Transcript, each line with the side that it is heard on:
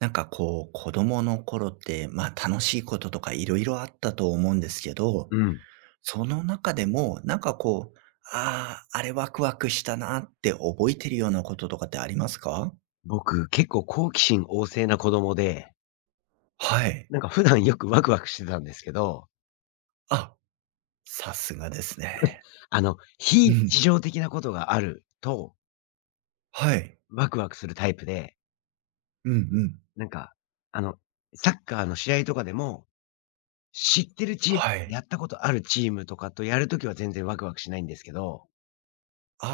right: なんかこう、子供の頃って、まあ楽しいこととかいろいろあったと思うんですけど、
left: うん。
right: その中でも、なんかこう、ああ、あれワクワクしたなって覚えてるようなこととかってありますか？
left: 僕、結構好奇心旺盛な子供で、
right: はい。
left: なんか普段よくワクワクしてたんですけど、
right: あ、さすがですね。う
left: 非日
right: ん。
left: 常的なことがあると、
right: はい。
left: ワクワクするタイプで、
right: うんうん。
left: なんか、あの、サッカーの試合とかでも、知ってるチーム、
right: はい。
left: やったことあるチームとかとやるときは全然ワクワクしないんですけど、
right: あ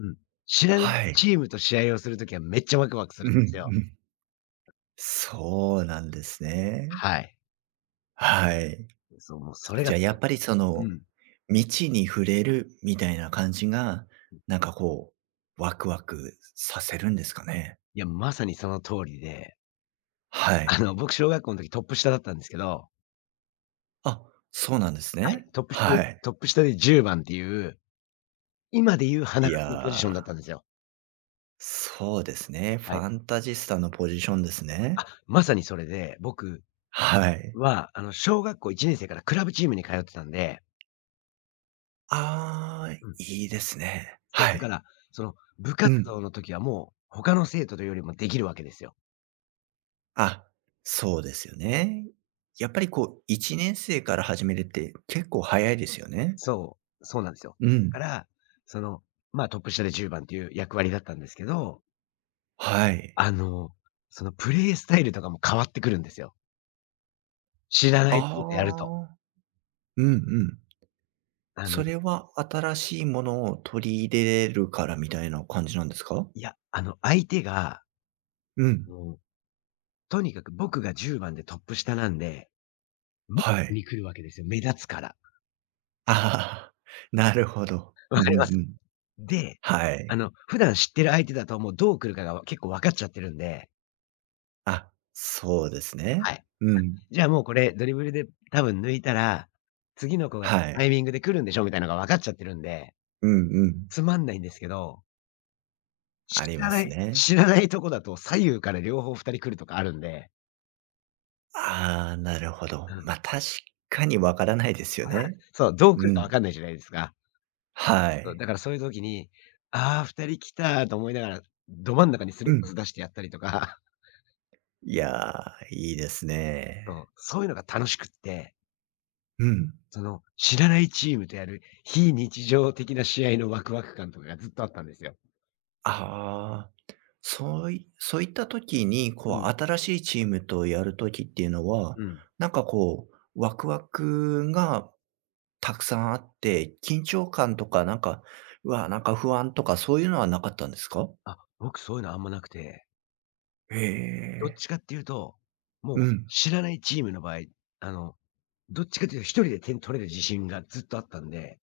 right: あ、
left: ん。知らない
right: はい。
left: チームと試合をするときはめっちゃワクワクする
right: う
left: んです
right: ん
left: よ。
right: うん。そうなんですね。
left: はい。
right: はい。
left: そう、もうそれが、
right: じゃあやっぱりそ
left: う
right: の、
left: ん。
right: 未知に触れるみたいな感じが、なんかこう、ワクワクさせるんですかね？
left: いや、まさにその通りで、
right: はい。
left: 僕小学校の時トップ下だったんですけど、
right: あ、そうなんです
left: はい、
right: ね。
left: トップ下
right: はい。
left: トップ下で10番っていう、今でいう花
right: い
left: 書
right: や
left: きのポジションだったん
right: ー、
left: ですよ。
right: そうですね。フ
left: はい。
right: ァンタジスタのポジションですね。
left: あ、まさにそれで、僕
right: はい。
left: は、小学校1年生からクラブチームに通ってたんで、
right: あー
left: うん、
right: いいですね。
left: そう、
right: は
left: だか
right: い。
left: ら、その、部
right: う
left: 活
right: ん。
left: 動の時はもう、他の生徒とよりもできるわけですよ。
right: あ、そうですよね。やっぱりこう、1年生から始めるって結構早いですよね？
left: そう、そうなんですよ。
right: うん。
left: だから、その、まあ、トップ下で10番っていう役割だったんですけど、
right: はい。
left: あの、そのプレイスタイルとかも変わってくるんですよ。知らな
right: あ
left: いことやると。
right: あ。うんうん。
left: あの、
right: それは新しいものを取り入れれるからみたいな感じなんですか？
left: いや、相手が、
right: うん、
left: もうとにかく僕が10番でトップ下なんで、ムッ
right: は
left: ク
right: い。
left: に来るわけですよ、目立つから。
right: ああ、なるほど。う
left: わか
right: ん
left: り
right: う
left: ます？
right: ん。
left: で、
right: はい。
left: 普段知ってる相手だともうどう来るかが結構分かっちゃってるんで、
right: あ、そうです
left: は
right: ね。
left: い。
right: うん。
left: じゃあもうこれドリブルで多分抜いたら、次の子が
right: は
left: タ
right: い。
left: イミングで来るんでしょみたいなのが分かっちゃってるんで、
right: うんうん。
left: つまんないんですけど、
right: あ
left: 知
right: り
left: ら
right: ま
left: な
right: す
left: い
right: ね。
left: 知らないとこだと左右から両方2人来るとかあるんで、
right: ああ、なるほど。
left: うん、
right: まあ、確かにわからないですよね。
left: そう、どう来
right: う
left: るか分
right: ん。
left: かんないじゃないですか。
right: は
left: そう、
right: い。
left: だからそういう時に、ああ、2人来たと思いながら、ど真ん中にスリ
right: う
left: ッパ
right: ん。
left: ず出してやったりとか、
right: いやー、いいです ね。
left: そう、そういうのが楽しくって、
right: うん。
left: その、知らないチームとやる非日常的な試合のワクワク感とかがずっとあったんですよ。
right: ああ、そういった時に、
left: う
right: こう、
left: ん、
right: 新しいチームとやる時っていうのは、
left: うん。
right: なんかこう、ワクワクがたくさんあって、緊張感とか、なんか、うわ、なんか不安とか、そういうのはなかったんですか？
left: あ、僕そういうのあんまなくて、
right: へ
left: どっ
right: え、
left: ちかっていうと、もう
right: うん、
left: 知らないチームの場合、あの、どっちかっていうと一人で点取れる自信がずっとあったんで、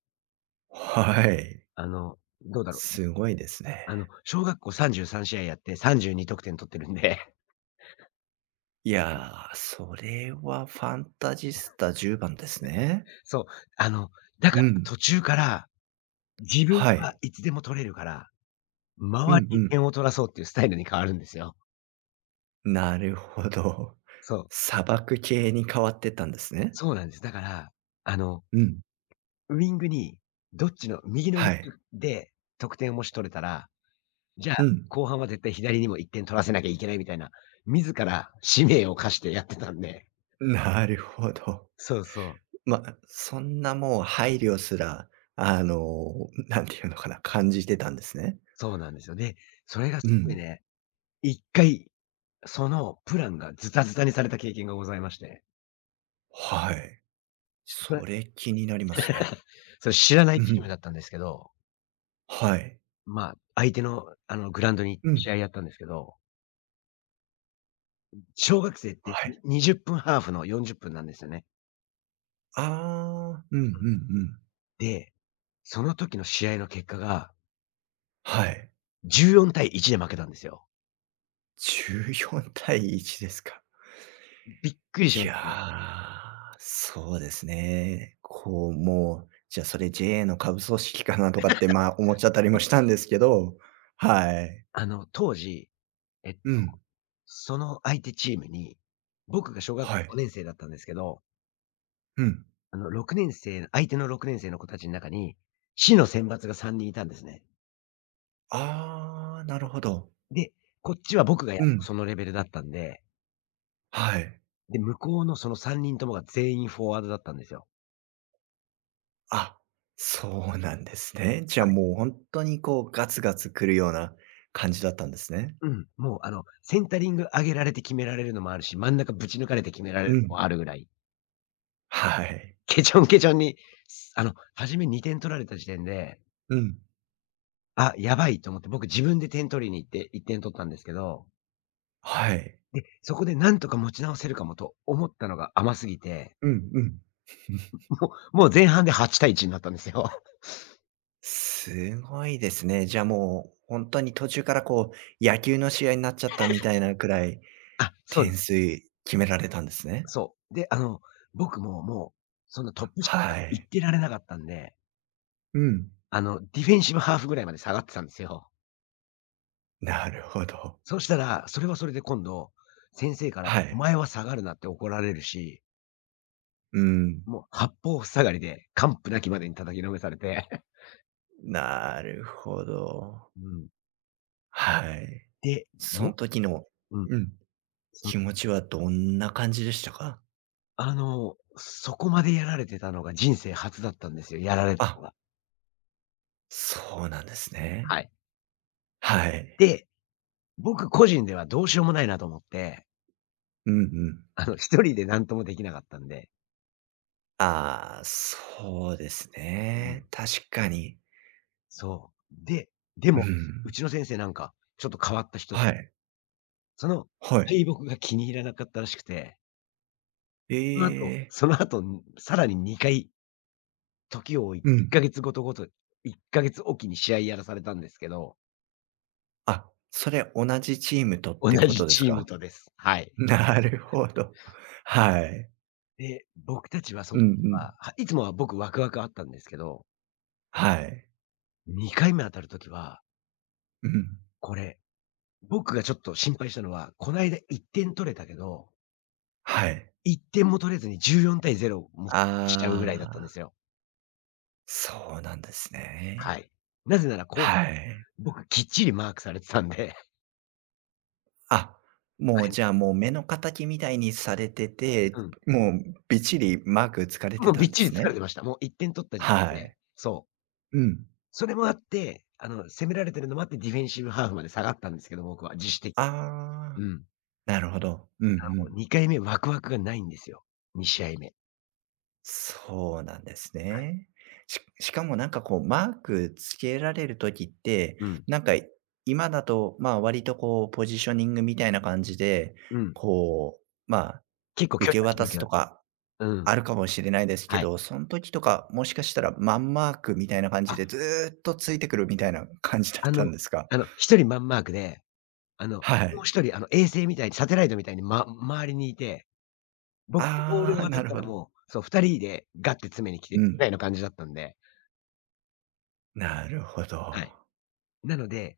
right: はい、
left: どうだろう、
right: すごいですね。
left: 小学校33試合やって32得点取ってるんで、
right: いやー、それはファンタジスタ10番ですね。
left: そう、あの、だか
right: う
left: ら
right: ん、
left: 途中から、自分
right: は
left: は
right: い。
left: いつでも取れるから、
right: う
left: 周
right: ん
left: り
right: う
left: に
right: ん。
left: 点を取らそうっていうスタイルに変わるんですよ。
right: なるほど。
left: そう、
right: 砂漠系に変わってったんですね。
left: そうなんです。だから、あの、
right: うん。
left: ウイングに、どっちの右のウィン
right: はい。
left: グで得点をもし取れたら、じゃあ、
right: うん。
left: 後半は絶対左にも1点取らせなきゃいけないみたいな、自ら使命を課してやってたんで。
right: なるほど。
left: そうそう、
right: ま、そんなもう配慮すら、あの、なんていうのかな、感じてたんですね。
left: そうなんですよ。で、それが
right: う
left: すごい
right: ん。
left: ね、1回、そのプランがズタズタにされた経験がございまして。
right: はい。それ気になりますね。
left: それ知らない
right: う
left: チームだ
right: ん。
left: ったんですけど、
right: はい。
left: まあ、相手のあのグラウンドに
right: うん。
left: 試合やったんですけど、小学生って
right: はい。
left: に20分ハーフの40分なんですよね。
right: ああ、うんうんうん。
left: で、その時の試合の結果が
right: はい。
left: 14対1で負けたんですよ。
right: 14対1ですか。
left: びっくりし
right: い
left: まし
right: や
left: たね。
right: ー、そうですね。こう、もう、じゃあそれ JA の下部組織かなとかって、まあ、思っちゃったりもしたんですけど、はい。
left: 当時、え、
right: うん、
left: その相手チームに、僕が小学
right: はい。
left: 5年生だったんですけど、
right: うん。
left: あの6年生相手の6年生の子たちの中に、市の選抜が3人いたんですね。
right: ああ、なるほど。
left: で、こっちは僕がや
right: うん、
left: そのレベルだったんで、
right: はい。
left: で、向こうのその3人ともが全員フォワードだったんですよ。
right: あ、そうなんですね。じゃあもう本当にこうガツガツ来るような感じだったんですね。
left: うん。もうセンタリング上げられて決められるのもあるし、真ん中ぶち抜かれて決められ
right: う
left: るの
right: ん、
left: もあるぐらい、
right: はい。
left: けちょんけちょんに、すあの、初め2点取られた時点で、
right: うん、
left: あ、やばいと思って、僕自分で点取りに行って1点取ったんですけど、
right: はい。
left: で、そこでなんとか持ち直せるかもと思ったのが甘すぎて、
right: うんうん。
left: もう前半で8対1になったんですよ。
right: すごいですね。じゃあもう、本当に途中からこう、野球の試合になっちゃったみたいなくらい、
left: あ、そうで
right: 点
left: す。
right: 数決められたんですね。
left: そう。で、僕ももう、そんなトップ下
right: は
left: 行っ
right: い。
left: てられなかったんで、
right: うん。
left: ディフェンシブハーフぐらいまで下がってたんですよ。
right: なるほど。
left: そしたら、それはそれで今度、先生から、
right: は
left: お
right: い。
left: 前は下がるなって怒られるし、
right: うん。
left: もう八方塞がりで、完膚なきまでに叩きのめされて、
right: なるほど。
left: うん。
right: は い。
left: で、
right: その
left: も
right: 時の
left: うん、
right: うん、
left: そ
right: 気持ちはどんな感じでしたか？
left: あの、そこまでやられてたのが人生初だったんですよ、やられたの
right: あ、
left: が。
right: そうなんです
left: は
right: ね。
left: い。
right: はい。
left: で、僕個人ではどうしようもないなと思って、
right: うんうん。
left: 1人で何ともできなかったんで。
right: ああ、そうです
left: うん。
right: ね。確かに。
left: そう。で、で
right: う
left: も、う
right: ん。
left: ちの先生なんか、ちょっと変わった人、
right: はい。
left: その
right: はい。
left: 敗北が気に入らなかったらしくて、そ
right: え
left: の後
right: え。
left: その後、さらに2回時を置いて、
right: う
left: 1
right: ん。
left: ヶ月ごと1ヶ月おきに試合やらされたんですけど、
right: あ、それ同じチームとっ
left: 同
right: てこ
left: じ
right: とです
left: チーム
right: か？
left: とです。はい。
right: なるほど。はい。
left: で、僕たちはそ
right: う
left: の
right: んう
left: 時
right: ん。
left: は、いつもは僕ワクワクあったんですけど、
right: はい。
left: 2回目当たる時は、
right: うん。
left: これ、僕がちょっと心配したのは、こないだ1点取れたけど、
right: はい。
left: 1点も取れずに14対0もしちゃうぐらいだったんで
right: ああ、
left: すよ。
right: そうなんです
left: は
right: ね。
left: い。なぜならこう
right: はい。
left: 僕きっちりマークされてたんで。
right: あ、もうじゃあ、もう目の敵みたいにされて
left: う
right: て、
left: ん。
right: もうびっちりマークつかれ
left: も
right: て
left: う
right: た
left: びっ
right: んで
left: ちり
right: す
left: 疲れ
right: ね。
left: てました。もう1点取った時
right: は
left: 点で
right: い。
left: そう。
right: うん。
left: それもあって、攻められてるのもあって、ディフェンシブハーフまで下がったんですけど、僕は自主的、
right: ああ、
left: うん。
right: なるほど。うんう
left: もう
right: ん。
left: 2回目ワクワクがないんですよ。2試合目。
right: そうなんですね。しかもなんかこう、マークつけられる時って、
left: うん。
right: なんか今だと、まあ、割とこうポジショニングみたいな感じで、
left: うん。
right: こう、まあ、
left: 結構
right: 受
left: 距離
right: け
left: 空け
right: 渡
left: る
right: す
left: けど、
right: とか
left: うん。
right: あるかもしれないですけ
left: はい。
right: ど、その時とか、もしかしたらマンマークみたいな感じ
left: あ、
right: でずーっとついてくるみたいな感じだっ
left: あ
right: た
left: の
right: んですか？
left: 1人マンマークで、あの、
right: は
left: もう
right: い。
left: 1人衛星みたいにサテライトみたいに、周りにいて、僕ボール
right: あ
left: が
right: あ、
left: 渡
right: な
left: っ
right: る
left: た
right: ほ
left: ら
right: ど。
left: もう、そう、2人でガッて詰めに来
right: う
left: てぐ
right: ん。
left: らいの感じだったんで、
right: なるほ
left: は
right: ど。
left: い。なので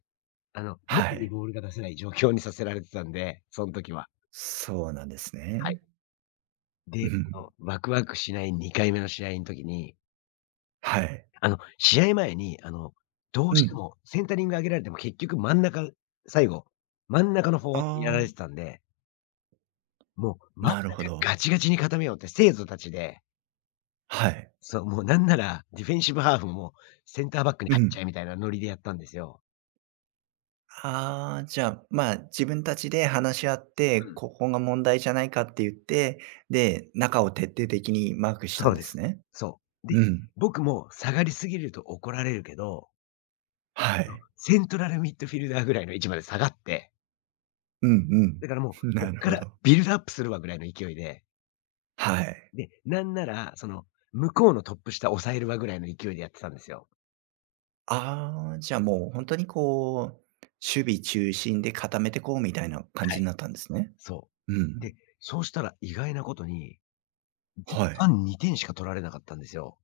left: 無
right: は
left: に
right: い。
left: ボールが出せない状況にさせられてたんで、そん時は。
right: そうなんです
left: はい。
right: ね。う
left: で、
right: ん。
left: ワクワクしない2回目の試合ん時に、
right: はい。
left: 試合前に、どう
right: う
left: して
right: ん。
left: もセンタリング上げられても結局真ん中、最後、真ん中のフォ
right: あ
left: ワードにやられ
right: あ、
left: てたんで、もう真ん中
right: なるほど。
left: ガチガチに固めようって生徒たちで、
right: はい。
left: そう、もうなんならディフェンシブハーフもセンターバックに
right: う
left: 入っちゃ
right: ん。
left: えみたいなノリでやったんですよ。
right: ああ、じゃあ、まあ、自分たちで話し合って、ここが問題じゃないかって言って、で、中を徹底的にマークした
left: そ
right: ん
left: う
right: で
left: で
right: す
left: す。
right: ね。
left: そう。で、
right: うん。
left: 僕も下がりすぎると怒られるけど、
right: は
left: そう、
right: い。
left: セントラルミッドフィルダーぐらいの位置まで下がって、
right: うん
left: だからもう、
right: うん。
left: こ
right: な
left: っ
right: る
left: か
right: ほ
left: ら
right: ど。
left: ビルドアップするわぐらいの勢いで、
right: はい。
left: で、なんなら、その、向こうのトップ下抑えるわぐらいの勢いでやってたんですよ。
right: ああ、じゃあもう本当にこう、守備中心で固めてこうみたいな感
left: は
right: じ
left: い。
right: になったんですね。
left: そ
right: う
left: う。
right: ん。
left: で、そうしたら意外なことに、前
right: はい。
left: 半2点しか取られなかったんですよ。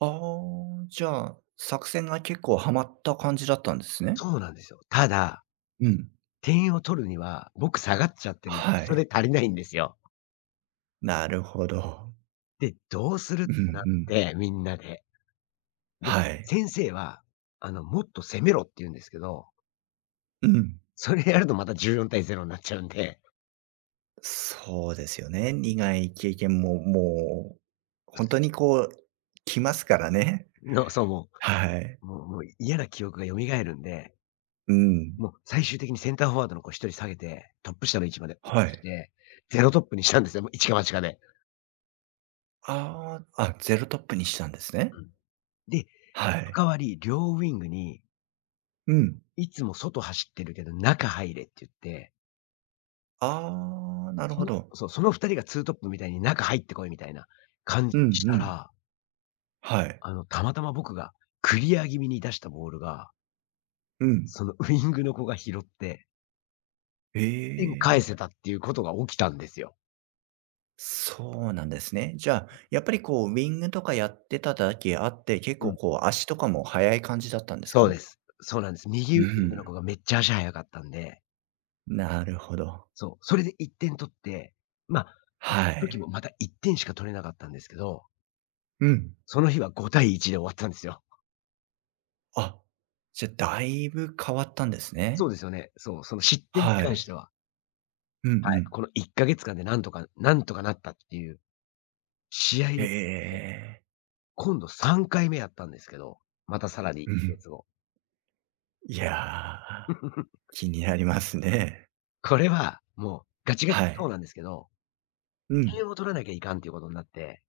right: ああ、じゃあ、作戦が結構ハマった感じだったんですね。
left: そうなんですよ。ただ、
right: うん。
left: 点を取るには、僕下がっちゃって
right: は
left: 人
right: い。
left: で足りないんですよ。
right: なるほど。
left: で、どうするっ
right: うん
left: てなっ
right: うん。
left: て、みんなで。で、
right: はい。
left: 先生は、もっと攻めろって言うんですけど、
right: うん。
left: それやるとまた14対0になっちゃうんで、
right: そうですよね。苦い経験も、もう、本当にこう、来ますからね。
left: のそう、も
right: はい。
left: うもうもう嫌な記憶が蘇るんで、
right: うん。
left: もう最終的にセンターフォワードの子一人下げて、トップ下の位置まで
right: はい。
left: てゼロ0トップにしたんですよ、もう一か八かで。
right: ああ、あ、ゼロトップにしたんですね。
left: うん。で、
right: は
left: お
right: い。
left: 代わり両ウィングに、
right: うん。
left: いつも外走ってるけど中入れって言って、
right: ああ、なるほど。
left: その2人がツートップみたいに中入ってこいみたいな感じ
right: うんう
left: した
right: ん。
left: ら、
right: はい。
left: たまたま僕がクリア気味に出したボールが、
right: うん。
left: そのウィングの子が拾って
right: え
left: 1点返
right: え、
left: せたっていうことが起きたんですよ。
right: そうなんですね。じゃあ、やっぱりこう、ウィングとかやってただけあって、結
left: うん、
right: 構こう、足とかも速い感じだったんです
left: そう
right: か？
left: です。そうなんです。右ウ
right: う
left: イングの
right: ん。
left: 子がめっちゃ足速かったんで、
right: なるほど。
left: そう、それで1点取って、まあ、
right: は
left: 時
right: い。
left: もまた1点しか取れなかったんですけど、
right: うん。
left: その日は5対1で終わったんですよ。
right: あ、じゃ、あだいぶ変わったんです
left: そ
right: ね。
left: うですよね。そう、その失点に
right: は
left: 関し
right: い。
left: ては、
right: うんう
left: はい、
right: ん。
left: この1か月間でなんとかなんとかなったっていう試合に
right: え
left: なって、
right: ええ。
left: 今度3回目やったんですけど、またさらにいっ
right: う
left: か
right: ん。
left: 月後。
right: いや、気になりますね。
left: これはもうガチガチ
right: は
left: そう
right: い。
left: なんですけど、
right: うん。
left: 点を取らなきゃいかんっていうことになって、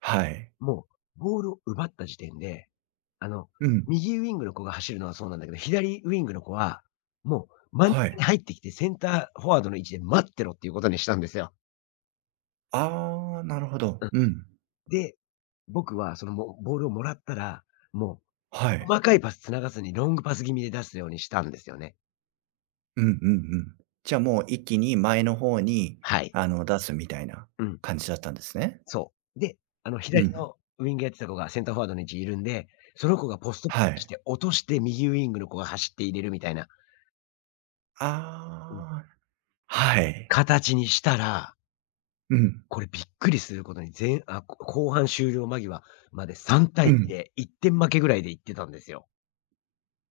right: はい。
left: もう、ボールを奪った時点で、あの、
right: うん。
left: 右ウィングの子が走るのはそうなんだけど、左ウィングの子は、もう真ん
right: は
left: 中に
right: い。
left: 入ってきて、センターフォワードの位置で待ってろっていうことにしたんですよ。
right: ああ、なるほ
left: う
right: ど。
left: ん。
right: うん。
left: で、僕はそのもボールをもらったら、も
right: は
left: う
right: い。
left: 細かいパス繋がずにロングパス気味で出すようにしたんですよね。
right: うんうんうん。じゃあ、もう一気に前の方に、
left: はい。
right: あの、出すみたいな
left: うん、
right: 感じだったんですね。
left: そう。で、
right: う
left: 左
right: ん。
left: のウィングやってた子がセンターフォワードの位置いるんで、その子がポスト
right: は
left: し
right: い。
left: て落として右ウィングの子が走って入れるみたいな、
right: あ
left: うん、
right: あ、はい。
left: 形にしたら、
right: うん。
left: これびっくりすることに、ぜあ、こ後半終了間際まで3
right: う
left: 対2
right: ん。
left: で1点負けぐらいで行ってたんですよ。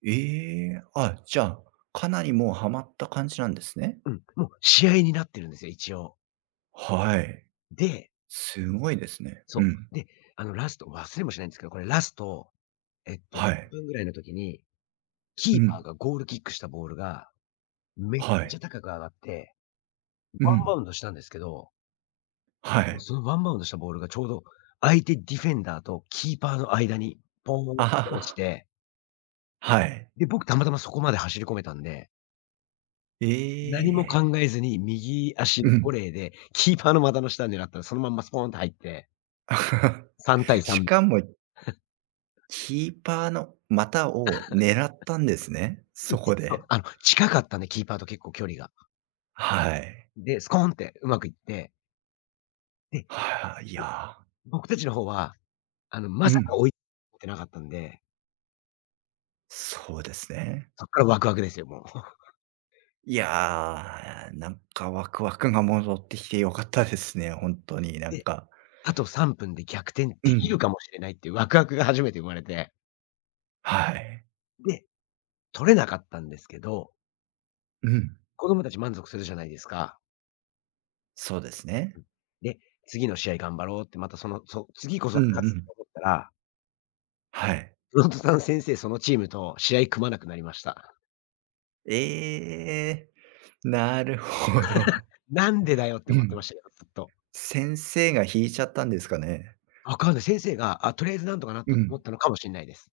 right: ええ、あ、じゃあ、かなりもうハマった感じなんですね。
left: うん、もう試合になってるんですよ、一応。
right: はい。
left: で、
right: すごいですね。
left: そ
right: うん。
left: う。で、あのラスト、忘れもしないんですけど、これラスト、
right: は
left: 3
right: い。
left: 分ぐらいの時に、キー
right: う
left: パー
right: ん。
left: がゴールキックしたボールが、めっ
right: は
left: ちゃ
right: い。
left: 高く上がって、
right: う
left: ワンバ
right: ん。
left: ウンドしたんですけど、
right: は
left: うん、
right: い。
left: そのワンバウンドしたボールがちょうど、相手ディフェンダーとキーパーの間に、ポーンっ
right: あは
left: て落ち
right: は。
left: て、
right: はい。
left: で、僕たまたまそこまで走り込めたんで、
right: え
left: 何も
right: え。
left: 考えずに右足
right: う
left: のオ
right: ん。
left: レーで、キーパーの股の下を狙ったら、そのまんまスポーンと入って、3対
right: し
left: 3。
right: かも、キーパーの股を狙ったんですね、
left: い
right: そこ
left: そう、
right: で。
left: あの、近かったんで、キーパーと結構距離が。
right: はい。
left: で、スコーンってうまくいって、で、
right: はい、い
left: で、
right: や
left: 僕たちの方は、ま
right: ー、う
left: さか
right: ん。
left: 追いってなかったんで、
right: そうですね。
left: そっからワクワクですよ、もう。
right: いやー、なんかワクワクが戻ってきてよかったですね、本当に。なん
left: で、
right: か
left: あと3分で逆転
right: う
left: できる
right: ん。
left: かもしれないっていうワクワクが初めて生まれて、
right: はい。
left: で、取れなかったんですけど、
right: うん。
left: 子供たち満足するじゃないですか。
right: そうですね。
left: で、次の試合頑張ろうって、また次こ
right: う
left: そ
right: ん
left: 勝
right: う
left: つ
right: ん。
left: と思ったら、
right: はい。
left: フロントさん先生、そのチームと試合組まなくなりました。
right: ええ、なるほど。
left: なんでだよって
right: う
left: 思って
right: ん。
left: ましたけど、ずっと。
right: 先生が引いちゃったんですかね？
left: わかんない。先生が、あ、とりあえずなんとかなっ
right: う
left: たと思
right: ん。
left: ったのかもしんないです。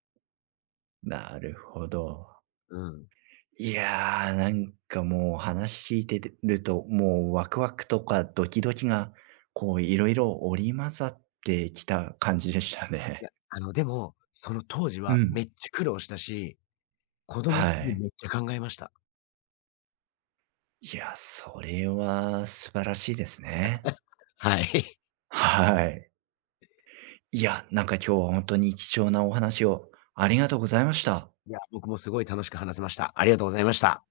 right: なるほど。
left: うん。
right: いやー、なんかもう話聞いてると、もうワクワクとかドキドキが、こういろいろ織り交ざってきた感じでした
left: い
right: ね。
left: や、でも、その当時
right: う
left: は
right: ん。
left: めっちゃ苦労したし、子供
right: は
left: に
right: い。
left: めっちゃ考えました。
right: いや、それは素晴らしいですね。
left: はい。
right: はい。いや、なんか今日は本当に貴重なお話をありがとうございました。
left: いや、僕もすごい楽しく話せました。ありがとうございました。